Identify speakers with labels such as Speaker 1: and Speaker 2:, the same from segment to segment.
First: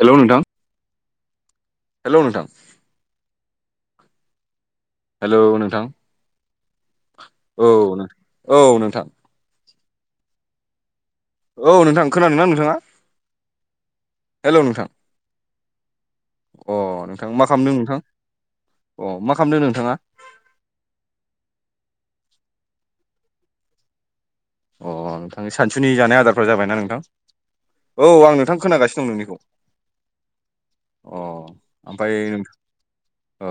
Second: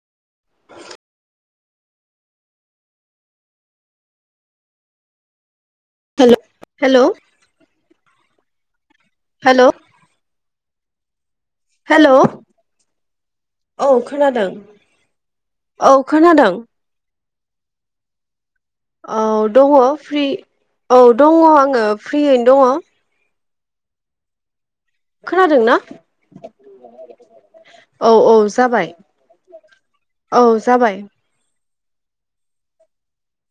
Speaker 1: Hello नोंथां हेल' नोंथां हेल' नोंथां
Speaker 2: हेल हेल'
Speaker 1: औ औ नोंथां
Speaker 2: हेल'
Speaker 1: औ नोंथां
Speaker 2: हेल'
Speaker 1: खोनादों ना नोंथाङा
Speaker 2: औ खोनादों
Speaker 1: हेलौ नोंथां
Speaker 2: औ खोनादों
Speaker 1: अ नोंथां मा खालामदों नोंथां अ मा
Speaker 2: औ
Speaker 1: खालामदों
Speaker 2: दङ
Speaker 1: नोंथाङा
Speaker 2: फ्रि औ दङ आङो फ्रियैनो दङ
Speaker 1: अ नोंथांनि
Speaker 2: खोनादों ना
Speaker 1: सानसुनि जानाय आदारफ्रा जाबायना नोंथां औ आं नोंथां खोनागासिनो दं नोंनिखौ
Speaker 2: औ जाबाय
Speaker 1: अ ओमफ्राय औ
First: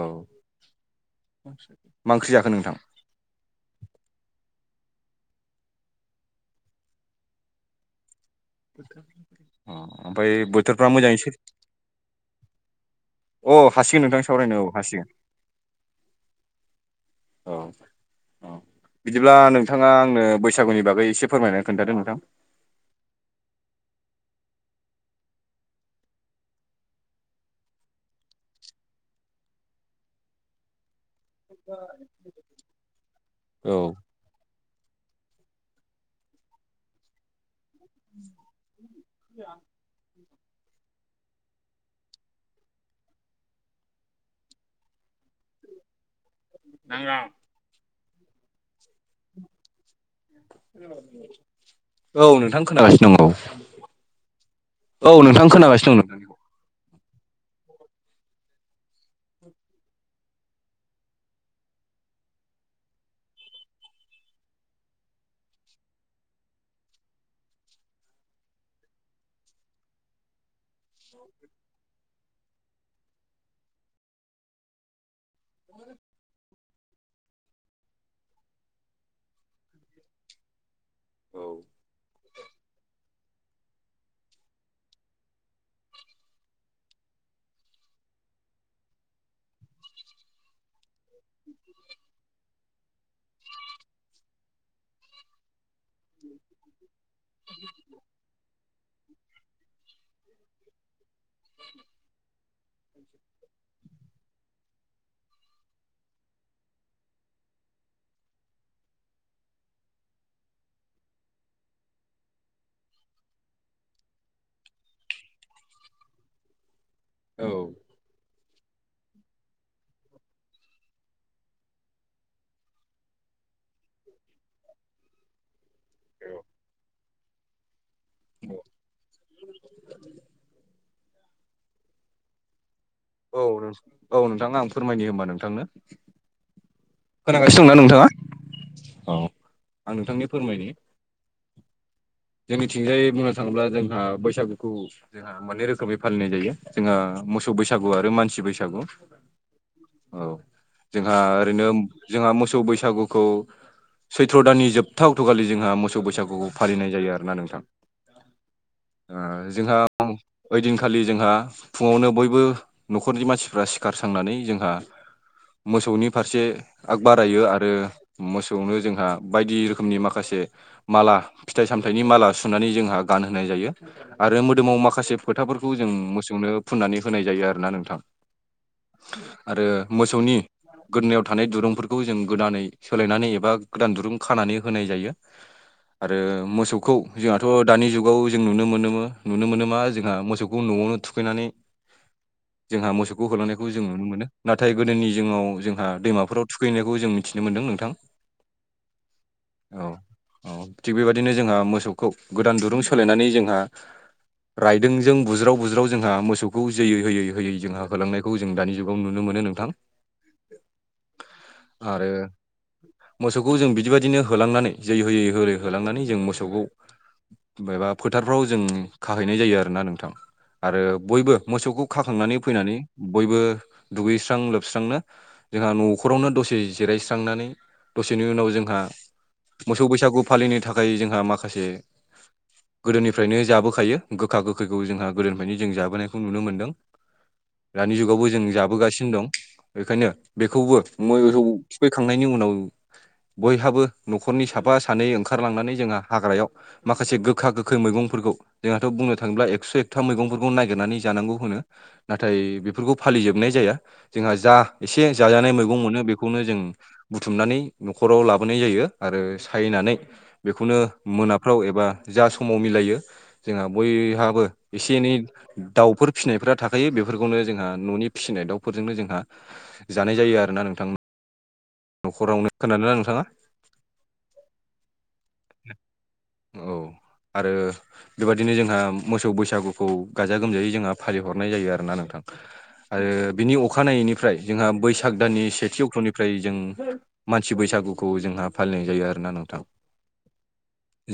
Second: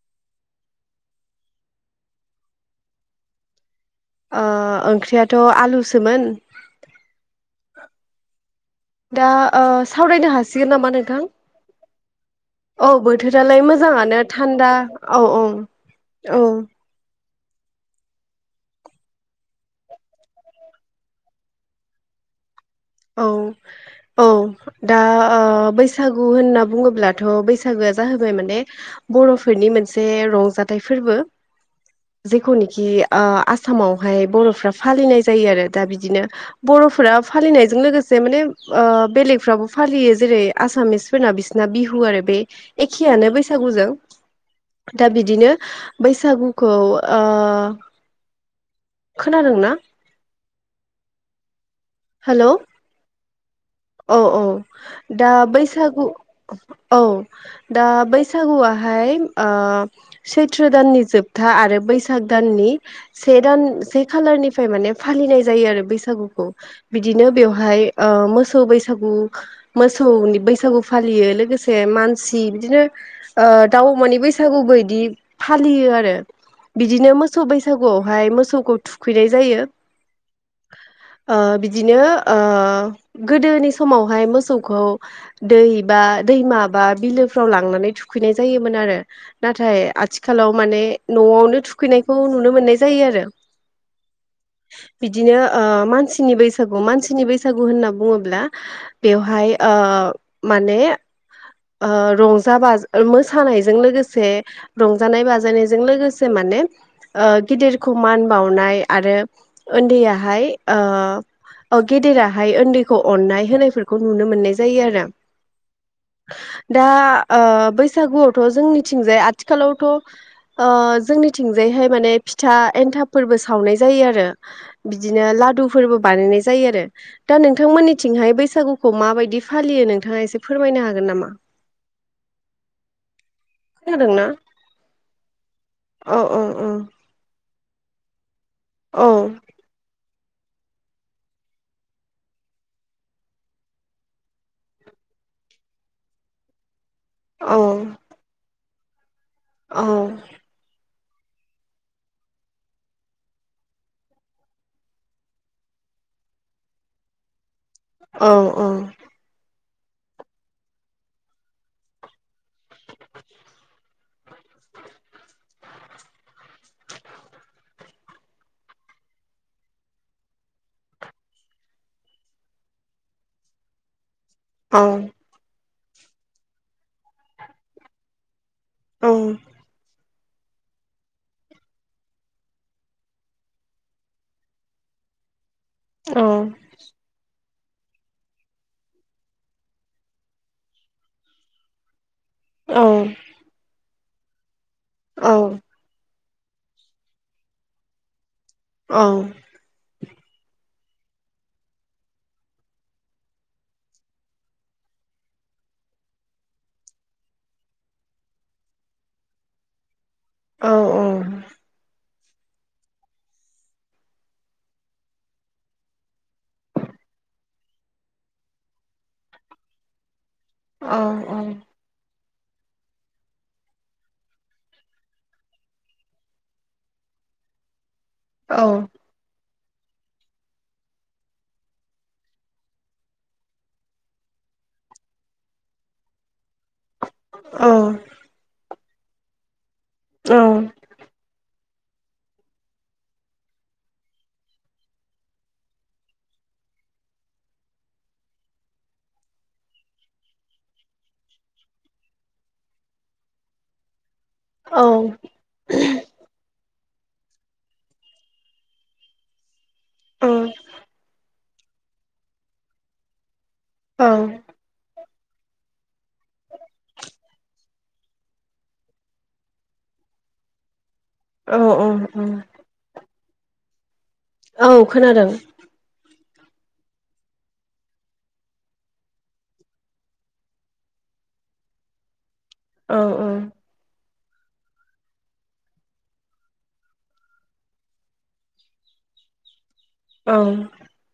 Speaker 1: मा ओंख्रि जाखो नोंथां
Speaker 2: ओ ओंख्रियाथ' आलुसोमोन। दा ओ
Speaker 1: अ ओमफ्राय
Speaker 2: सावरायनो हासिगोन
Speaker 1: बोथोरफ्रा
Speaker 2: नामा
Speaker 1: मोजाङै
Speaker 2: नोंथां?
Speaker 1: सो
Speaker 2: औ
Speaker 1: अ
Speaker 2: बोथोरालाय
Speaker 1: हासिगोन नोंथां
Speaker 2: मोजाङानो
Speaker 1: सावरायनो औ
Speaker 2: थान्दा
Speaker 1: हासिगोन
Speaker 2: औ औ औ।
Speaker 1: औ बिदिब्ला नोंथाङा आंनो बैसागुनि बागै एसे फोरमायनानै खोन्थादो नोंथां।
Speaker 2: औ औ दा ओ बैसागु होनना बुङोब्लाथ' बैसागोआ जाहोबाय माने बर'फोरनि मोनसे रंजाथाइ फोरबो। जेखौनिखि ओ
Speaker 1: औ
Speaker 2: आसामावहाय बर'फ्रा फालिनाय जायो आरो दा बिदिनो बर'फोरा फालिनाय जों लोगोसे माने ओ बेलेगफ्राबो फालियो जेरै आसामिस फोरना बिसिना बिहु आरो बे एखेयानो बैसागुजों। दा बिदिनो बैसागु खौ ओ खोनादों ना?
Speaker 1: औ
Speaker 2: हेलौ
Speaker 1: नोंथां खोनागासिनो दं औ।
Speaker 2: औ औ
Speaker 1: औ
Speaker 2: दा
Speaker 1: नोंथां खोनागासिनो
Speaker 2: बैसागु
Speaker 1: दं
Speaker 2: औ दा बैसागुआहाय ओ सैथ्र' दाननि जोबथा आरो बैसाग दाननि से दान से खालारनिफ्राय माने फालिनाय जायो आरो बैसागुखौ। बिदिनो बेवहाय ओ मोसौ बैसागु। मोसौनि बैसागु फालियो लोगोसे मानसि बिदिनो ओ दाउ अमानि बैसागुबो इदि फालियो आरो। बिदिनो मोसौ बैसागुआवहाय मोसौखौ थुखैनाय जायो। ओ
Speaker 1: नोंथां औ
Speaker 2: बिदिनो ओ गोदोनि समावहाय मोसौखौ दै बा दैमा बा बिलोफ्राव लांनानै थुखैनाय जायोमोन आरो। नाथाय आथिखालाव माने न'आवनो थुखैनायखौ नुनो मोननाय जायो आरो। बिदिनो ओ मानसिनि बैसागु मानसिनि बैसागु होनना ब्ला बेवहाय ओ माने ओ रंजा बाज मोसानायजों लोगोसे रंजानाय बाजानायजों लोगोसे माने ओ गेदेरखौ मान बावनाय आरो ओन्दैयाहाय ओ औ गेदेराहाय ओन्दैखौ अननाय होनायफोरखौ नुनो मोननाय जायो आरो। दा ओ
Speaker 1: औ
Speaker 2: बैसागु थ' जोंनिथिंजाय आथिखालावथ' ओ जोंनिथिंजायहाय माने फिथा एथाब फोरबो सावनाय जायो आरो बिदिनो लादुफोरबो बानायनाय जायो आरो दा नोंथांमोननि थिंहाय बैसागुखौ मा बायदि फालियो नोंथाङा एसे फोरमायनो हागोन नामा?
Speaker 1: औ नों औ
Speaker 2: खोनादोंना?
Speaker 1: नोंथां आं फोरमायनि होमबा नोंथांनो।
Speaker 2: औ औ औ
Speaker 1: खोनागासिनो दंना नोंथाङा? औ आं नोंथांनि फोरमायनि। जोंनिथिंजायै बुंनो थाङोब्ला जोंहा बैसागुखौ जोंहा मोननै रोखोमै फालिनाय जायो। जोंहा मोसौ बैसागु आरो मानसि बैसागु औ।
Speaker 2: खोनादों औ
Speaker 1: जोंहा ओरैनो जोंहा मोसौ बैसागुखौ सैथ्र' दाननि जोबथा अक्ट'खालि जोंहा मोसौ बैसागुखौ फालिनाय जायो आरोना नोंथां।
Speaker 2: औ औ।
Speaker 1: ओ जोंहा ओइदिनखालि जोंहा फुङावनो बयबो न'खरनि मानसिफ्रा सिखारसांनानै जोंहा मोसौनि फारसे आग बारायो आरो मोसौनो जोंहा बायदि रोखोमनि माखासे माला फिथाइ सामथाइनि माला सुनानै जोंहा गानहोनाय जायो आरो मोदोमाव माखासे
Speaker 2: औ
Speaker 1: फोथाफोरखौ जों मोसौनो फुननानै होनाय जायो आरोना नोंथां‌।
Speaker 2: औ
Speaker 1: आरो मोसौनि गोदोनायाव थानाय दुरुंफोरखौ जों गोदानै सोलायनानै एबा गोदान दुरुं खानानै होनाय जायो। आरो
Speaker 2: औ
Speaker 1: मोसौ खौ जोंहाथ' दानि जुगाव जों नुनो मोनोमो नुनो मोन मा जोंहा मोसौखौ न'आवनो थुखैनानै
Speaker 2: औ
Speaker 1: जोंहा मोसौखौ होलांनायखौ जों नुनो मोनो नाथाय गोदोनि जिङाव जोंहा दैमाफोराव थुखैनायखौ जों मिथिनो मोन्दों नोंथां।
Speaker 2: औ
Speaker 1: औ औ थिग बेबादिनो जोंहा मोसौखौ गोदान दुरुं सोलायनानै जोंहा रायदोंजों बुज्राव बुज्राव जोंहा मोसौखौ जै होयै होयै जोंहा होलांनायखौ जों दानि जुगाव नुनो मोनो नों थां आरो मोसौखौ जों बिदिबायदिनो होलांनानै जै होयै होयै होलांनानै जों मोसौखौ बयबा फोथारफ्राव जों खाहैनाय जायो आरोना नोंथां आरो बयबो मोसौखौ खाखांनानै फैनानै बयबो दुगैस्रां लोबस्रांनो जोंहा न'खरावनो दसे जिरायस्रांनानै दसेनि उनाव जोंहा मोसौ बैसागु फालिनो थाखाय जोंहा माखासे गोदोनिफ्रायनो जाबोखायो गोखा गोखैखौ जोंहा गोदोनिफ्रायनो जों जाबोनायखौ नुनो मोन्दों। दानि जुगावबो जों जाबोगासिनो दं बेखायनो बेखौबो मोसौ थुखैखांनायनि उनाव बयहाबो न'खरनि साफा सानै ओंखारलांनानै जोंहा हाग्रायाव माखासे गोखा गोखै मैगंफोरखौ जोंहाथ' बुंनो थाङोब्ला एकस' एकथा मैगंफोरखौ नागिरनानै जानांगौ होनो। नाथाय बेफोरखौ फालिजोबनाय जाया। जोंहा जा एसे जाजानाय मैगं मोनो बेखौनो जों बुथुमनानै न'खराव लाबोनाय जायो आरो सायनानै बेखौनो मोनाफ्राव एबा जा समाव मिलायो जोंहा बयहाबो एसे एनै दाउफोर फिसिनायफ्रा थाखायो बेफोरखौनो जोंहा न'नि फिसिनाय दाउफोरजोंनो जोंहा जानाय जायो आरो ना नोंथांमो
Speaker 2: औ अ अ
Speaker 1: खोनादोंना नोंथाङा
Speaker 2: औ खोनादों
Speaker 1: [unintelligible] औ आरो बेबायदिनो जोंहा मोसौ बैसागुखौ गाजा गोमजायै जोंहा फालिहरनाय जायो आरोना नोंथां।
Speaker 2: औ
Speaker 1: आरो बिनि अखानायैनिफ्राय जोंहा बैसाग दाननि सेथि अक्ट'निफ्राय जों मानसि बैसागुखौ जोंहा फालिनाय जायो आरोना नोंथां।
Speaker 2: औ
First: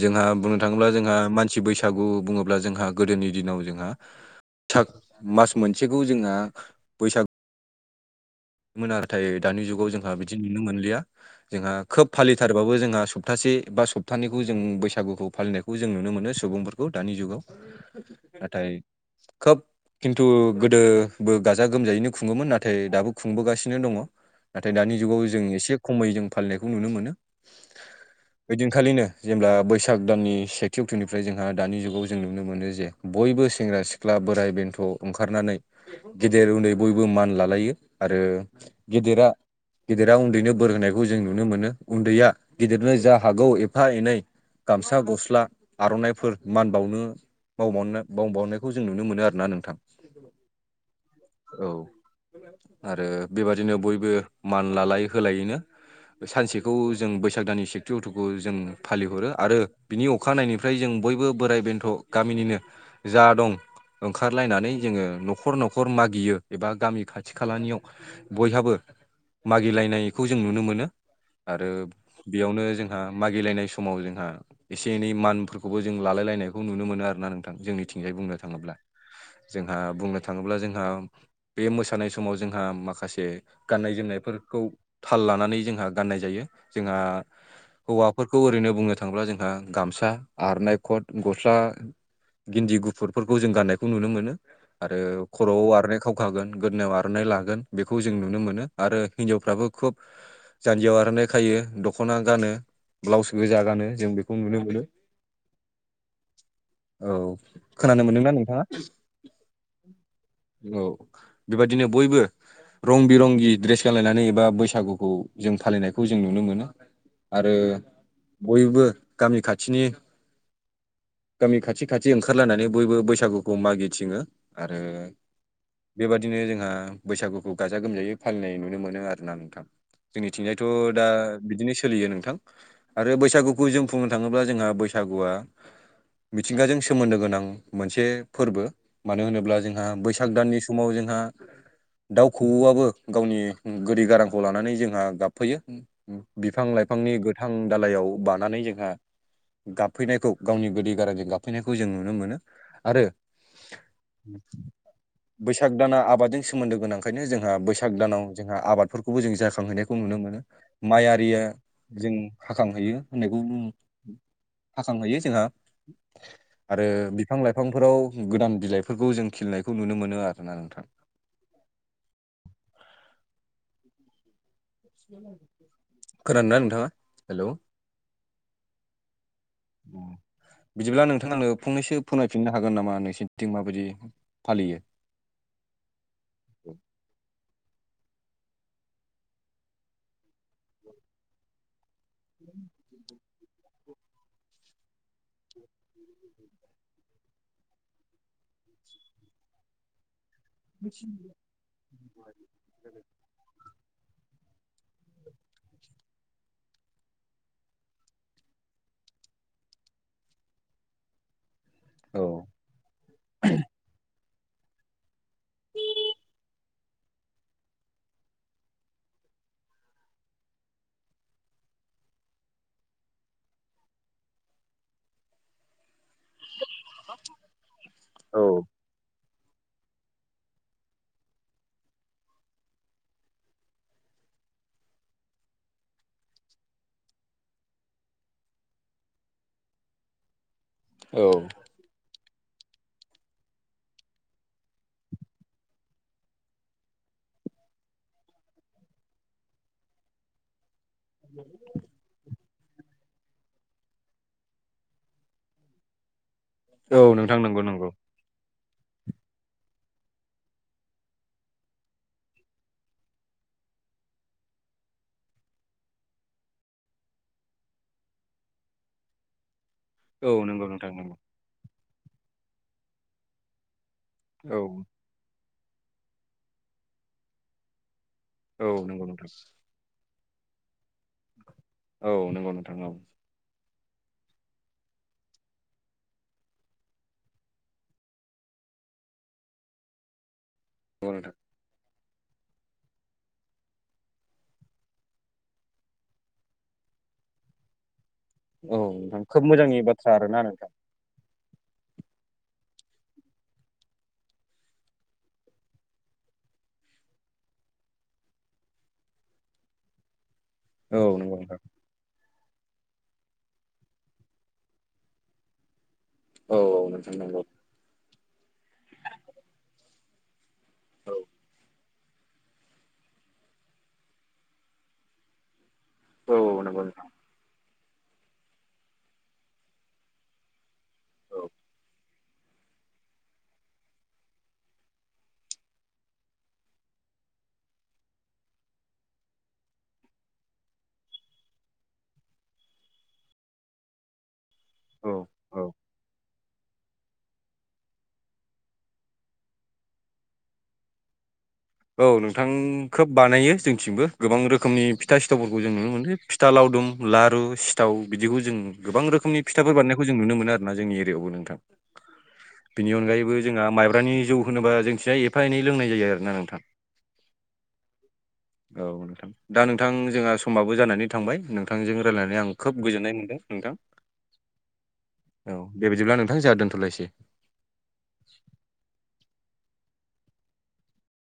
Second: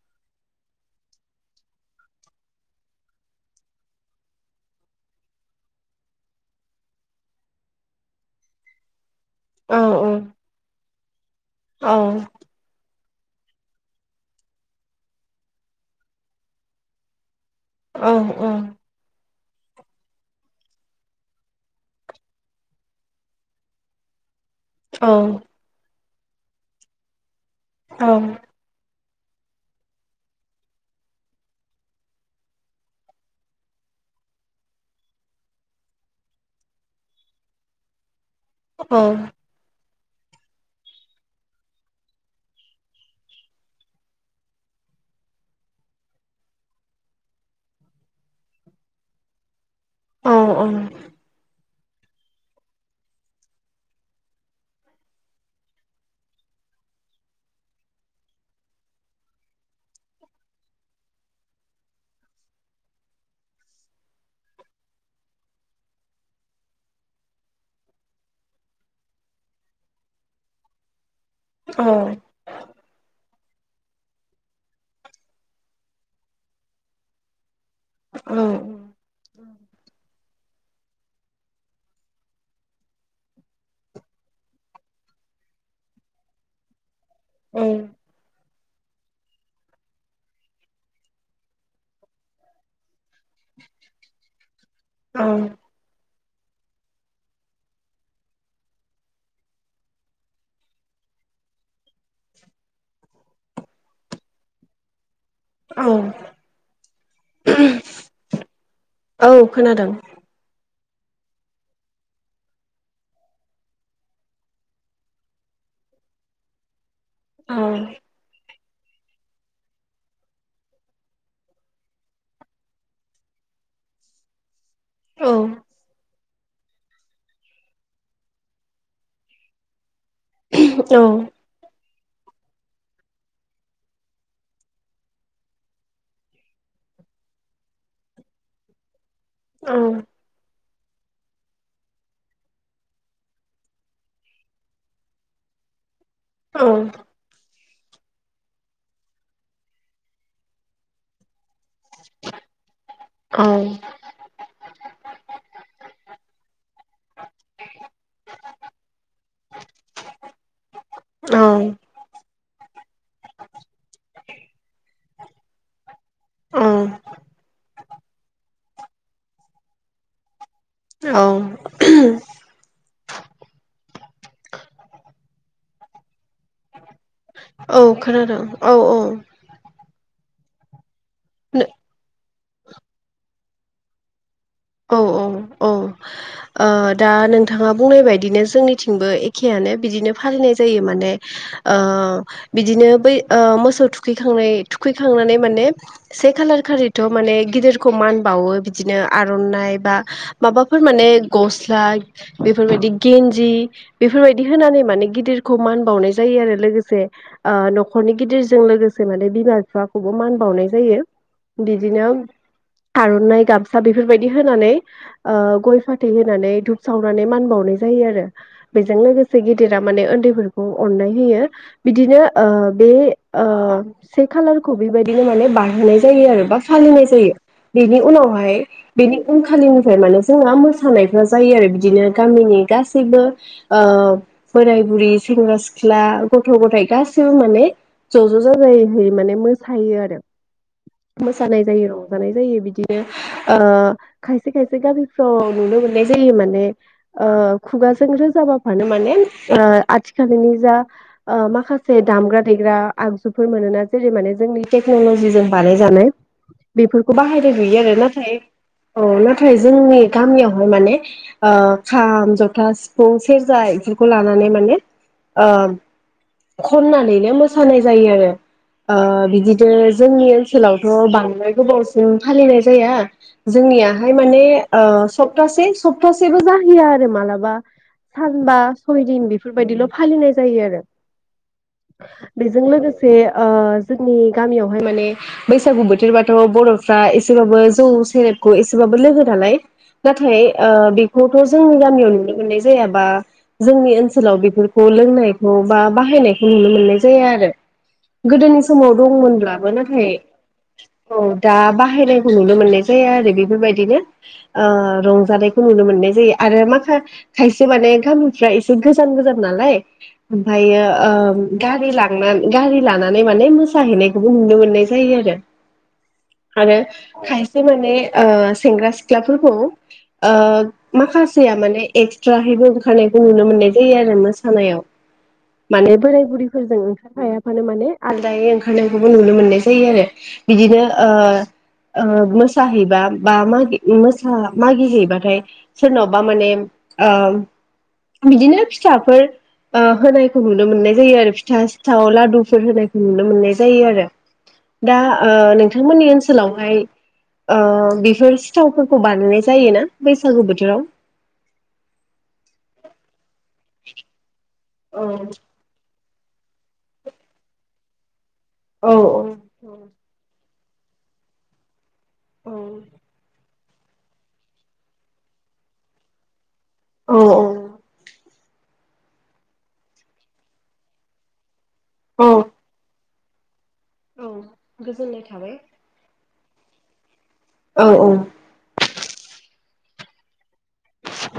Speaker 1: जोंहा बुंनो थाङोब्ला जोंहा मानसि बैसागु बुङोब्ला जोंहा गोदोनि दिनाव जोंहा थाख मास मोनसेखौ जोंहा बैसाग मोन आरो थाय दानि
Speaker 2: औ
Speaker 1: जुगाव जोंहा बिदि नुनो मोनलिया जोंहा खोब फालि सारबाबो जोंहा सप्तासे बा सप्तानैखौ जों बैसागुखौ फालिनायखौ जों नुनो मोनो सुबुंफोरखौ दानि जुगाव
Speaker 2: औ
Speaker 1: नाथाय खोब खिन्थु गोदो बो गाजा गोमजायैनो खुङोमोन नाथाय दाबो खुंबोगासिनो दङ नाथाय दानि
Speaker 2: औ
Speaker 1: जुगाव जों एसे खमै जों फालिनायखौ नुनो मोनो।
Speaker 2: औ
Speaker 1: ओइदिनखालिनो जेब्ला बैसाग दाननि सेथि अक्ट'निफ्राय जोंहा दानि जुगाव जों नुनो मोनो जे बयबो सेंग्रा सिख्ला बोराइ बेन्थ' ओंखारनानै गेदेर उन्दै बयबो मान लालायो आरो गिदिरा गेदेरा उन्दैनो बोर होनायखौ जों नुनो मोनो उन्दैया गिदिरनो जा हागौ एफा एनै गामसा गस्ला आर'नाइफोर मान बावनो मावबाननो बावबावनायखौ जों नुनो मोनो आरो ना नोंथां
Speaker 2: औ औ
Speaker 1: औ आरो बेबादिनो बयबो मान लालायो होलायैनो सानसेखौ जों बैसाग दाननि सेथि अटुखौ जों फालिहरो आरो बिनि अ अखानायनिफ्राय जों बयबो बोराइ बेन्थ' गामिनिनो जा दं ओंखारलायनानै जोङो न'खर न'खर मागियो एबा गामि खाथि खाथि खालानियाव बयहाबो मागिलायनायखौ जों नुनो मोनो। आरो बेयावनो जोंहा मागिलायनाय समाव जोंहा एसे एनै मानफोरखौबो जों लालाय लायनायखौ नुनो मोनो आरोना [unintelligible] जोंनिथिंजाय बुंनो थाङोब्ला। जोंहा बुंनो थाङोब्ला जोंहा बे [unintelligible] थानाय समाव जोंहा माखासे गाननाय जोमनायफोरखौ थाल लानानै जोंहा गाननाय जायो। जोंहा हौवाफोरखौ ओरैनो बुनो [unintelligible] थांब्ला जोंहा गामसा आरनाइ खथ गस्ला गिन्दि गुफुर फुटफोरखौ जों गान्नायखौ नुनो मोनो आरो खर'आव आरनाय खावखागोन। गोदोनायाव आर'नाइ लागोन बेखौ जों नुनो मोनो आरो हिन्जावफ्राबो खुब जान्जियाव आर'नाइ खायो दख'ना गानो। ब्लाउस गोजा गानो जों बेखौ नुनो मोनो। औ खोनानो मोनदोंना नोंथाङा?
Speaker 2: औ खोनादों
Speaker 1: औ। बेबायदिनो बयबो रं बिरंगि ड्रेस गानलायनानै एबा बैसागुखौ जों फालिनायखौ जों नुनो मोनो। आरो बयबो गामि खाथिनि गामि खाथि खाथि ओंखारलानानै बयबो बैसागुखौ मागिथिङो आरो बेबादि बिदिनो जोंहा बैसागुखौ गाजा गोमजायै फालिनाय नुनो मोनो आरो ना नोंथां।
Speaker 2: औ
Speaker 1: जोंनिथिंजायथ'
Speaker 2: औ
Speaker 1: दा
Speaker 2: औ
Speaker 1: बिदिनो सोलियो नोंथां आरो बैसागुखौ जों बुंनो थाङोब्ला जोंहा बैसागुआ मिथिंगाजों सोमोन्दो गोनां मोनसे फोरबो मानो होनोब्ला
Speaker 2: औ
Speaker 1: जोंहा बैसाग दाननि समाव जों जोंहा दाउ खौवौआबो गावनि गोदै गारांखौ लानानै जोंहा गाबफैयो। बिफां
Speaker 2: औ
Speaker 1: -लाइफांनि गोथां दालायाव बानानै जोंहा गाबफैनायखौ गावनि गोदै गारांजों गाब -फैनायखौ जों नुनो मोनो आरो
Speaker 2: औ
Speaker 1: बैसाग -दाना आबादजों सोमोन्दो गोनांखायनो जोंहा बैसाग दानाव जोंहा आबादफोरखौबो जों जाखांहैनायखौ नुनो मोनो। माइ आरिया जों हाखांहैयो होननायखौ हाखांहैयो जोंहा।
Speaker 2: औ
Speaker 1: आरो बिफां- लाइफांफोराव गोदान बिलाइफोरखौ जों खिलिनायखौ नुनो मोनो आरो। [unintelligible]
Speaker 2: औ।
Speaker 1: खोनादोंना नोंथाङा? हेलौ
Speaker 2: औ खोनादों औ औ।
Speaker 1: बिदिब्ला नोंथांनो फंनैसो फोरमाय -फिननो हागोन नामा नोंसिनिथिं माबायदि फालियो?
Speaker 2: औ औ औ। ओ दा नोंथाङा बुंनाय बायदिनो जोंनिथिंबो एखेयानो बिदिनो फालिनाय जायो माने। ओ बिदिनो बै मोसौ थुखैखांनाय थुखैखांनानै माने से खालार खारिथ' माने गिदिरखौ मान बावो बिदिनो आरो आर'नाय बा माबाफोर माने गस्ला बेफोरबादि गेनजि जि बेफोरबायदि होनानै माने गिदिरखौ मान बावनाय जायो आरो लोगोसे न'खरनि गिदिरजों लोगोसे माने बिमा -बिफाखौबो मान बावनाय जायो। बिदिनो
Speaker 1: औ
Speaker 2: आर'नाइ गामसा बेबायदि होनानै ओ गय फाथै होनानै धुप सावनानै मान बावनाय जायो आरो। बेजों लोगोसे गिदिरा माने उन्दैफोरखौ अननाय होयो। बिदिनो बे से खालारखौ बेबायदिनो माने बारहोनाय जायो आरो बा फालिनाय जायो बेनि
Speaker 1: औ
Speaker 2: उनावहाय बेनि उनखालिनिफ्राय माने जोंहा मोसानायफ्रा जायो आरो बिदिनो गामिनि गासैबो ओ बोराय बुरि सेंग्रा सिख्ला गथ' गथाइ गासिबो माने ज' ज' जाजायै माने मोसायो आरो। मोसानाय जायो रंजानाय जायो बिदिनो ओ खायसे खायसे गामिफ्राव नुनो मोननाय जायो माने ओ खुगाजों रोजाबाफानो माने आथिखालनि जा माखासे से दामग्रा देग्रा आगजुफोर मोनोना जेरै माने जोंनि टेक्न'ल'जिजों बानायजानाय
Speaker 1: औ
Speaker 2: बेफोरखौ
Speaker 1: नोंथां
Speaker 2: बाहायनाय
Speaker 1: नंगौ
Speaker 2: नुयो
Speaker 1: नंगौ
Speaker 2: आरो नाथाय औ नाथाय जोंनि गामियावहाय माने ओ खाम जथा सिफुं सेरजा बेफोरखौ लानानै माने ओ खननानैनो मोसानाय जायो आरो ओ बिदिनो जोंनि
Speaker 1: औ नंगौ नोंथां
Speaker 2: ओनसोलावथ'
Speaker 1: नंगौ
Speaker 2: बांद्राय गोबावसिम फालिनाय जाया जोंनिया बाहाय माने
Speaker 1: औ
Speaker 2: ओ सप्तासे सप्तासेबो जाहैया आरो मालाबा। सानबा
Speaker 1: औ
Speaker 2: सय
Speaker 1: नंगौ
Speaker 2: दिन
Speaker 1: नोंथां
Speaker 2: बेफोरबायदिल' फालिनाय जायो आरो।
Speaker 1: औ नंगौ
Speaker 2: बेजों
Speaker 1: नोंथां औ
Speaker 2: लोगोसे ओ जोंनि गामियावहाय माने बैसागु बोथोरबाथ' बर'फ्रा एसेबाबो जौ सेरेब खौ एसेबाबो लोगो नालाय नाथाय ओ
Speaker 1: नंगौ नोंथां
Speaker 2: बेखौथ' जोंनि गामियाव नुनो मोननाय जाया बा जोंनि ओनसोलाव बेफोरखौ लोंनायखौ बा बाहायनायखौ नुनो मोननाय जाया आरो। गोदोनि
Speaker 1: औ
Speaker 2: समाव
Speaker 1: नोंथां खोब
Speaker 2: दंमोनब्लाबो
Speaker 1: मोजांनि
Speaker 2: नाथाय
Speaker 1: बाथ्रा आरोना नोंथां
Speaker 2: औ दा बाहायनायखौ नुनो मोननाय जाया आरो बेफोरबायदिनो। ओ रंजानायखौ नुनो मोननाय जायो आरो माखा खायसे माने गामिफ्रा एसे गोजान गोजान नालाय ओमफ्रायो
Speaker 1: औ
Speaker 2: ओ
Speaker 1: नंगौ नोंथां
Speaker 2: गारि ला थांना गारि लानानै माने मोसाहैनायखौबो नुनो मोननाय जायो आरो।
Speaker 1: औ
Speaker 2: आरो
Speaker 1: औ नोंथां नंगौ
Speaker 2: खायसे माने ओ सेंग्रा सिख्लाफोरखौ ओ
Speaker 1: औ
Speaker 2: माखासेया माने एक्सट्राहैबो ओंखारानायखौ नुनो मोननाय जायो आरो मोसानायाव माने बोराय
Speaker 1: औ
Speaker 2: बुरिफोरजों
Speaker 1: नंगौ नोंथां
Speaker 2: ओंखारफाया मानो माने आलदायै ओंखारनायखौबो नुनो मोननाय जायो आरो बिदिनो ओ
Speaker 1: औ
Speaker 2: ओ मोसाहैबा बा मागि मोसा मागिहैबाथाय सोरनावबा माने ओ बिदिनो फिथाफोर ओ होनायखौ नुनो मोननाय जायो आरो फिथा सिथाव लादुफोर होनायखौ नुनो मोननाय जायो आरो। दा
Speaker 1: औ
Speaker 2: ओ
Speaker 1: औ
Speaker 2: नोंथांमोननि ओनसोलावहाय ओ बेफोर सिथावफोरखौ बानायनाय जायो ना बैसागु बोथोराव?
Speaker 1: औ नोंथां खोब बानायो जोंनिथिंबो गोबां रोखोमनि
Speaker 2: औ
Speaker 1: फिथा सिथाव जों नुनो मोनदो फिथा लावदुम लारु सिथाव बिदिखौ जों
Speaker 2: औ
Speaker 1: गोबां
Speaker 2: औ
Speaker 1: रोखोमनि फिथाफोर बानायनायखौ जों नुनो मोनो आरोना जोंनि एरियायावबो नोंथां। बेनि
Speaker 2: औ
Speaker 1: अनगायैबो जोंहा माइब्रानि जौ होनोबा जोंथिहाय एफा एनै लोंनाय जायो आरोना नोंथां।
Speaker 2: औ औ।
Speaker 1: औ नोंथां दा नोंथां जोंहा समाबो जानानै थांबाय नोंथां। नोंथांजों
Speaker 2: औ
Speaker 1: रायलायनानै आं खोब गोजोननाय मोन्दों नोंथां।
Speaker 2: औ गोजोननाय
Speaker 1: औ
Speaker 2: थाबाय।
Speaker 1: दे बिदिब्ला नोंथां जाहा दोनथ'लायनोसै‌।
Speaker 2: औ औ। [inaudible]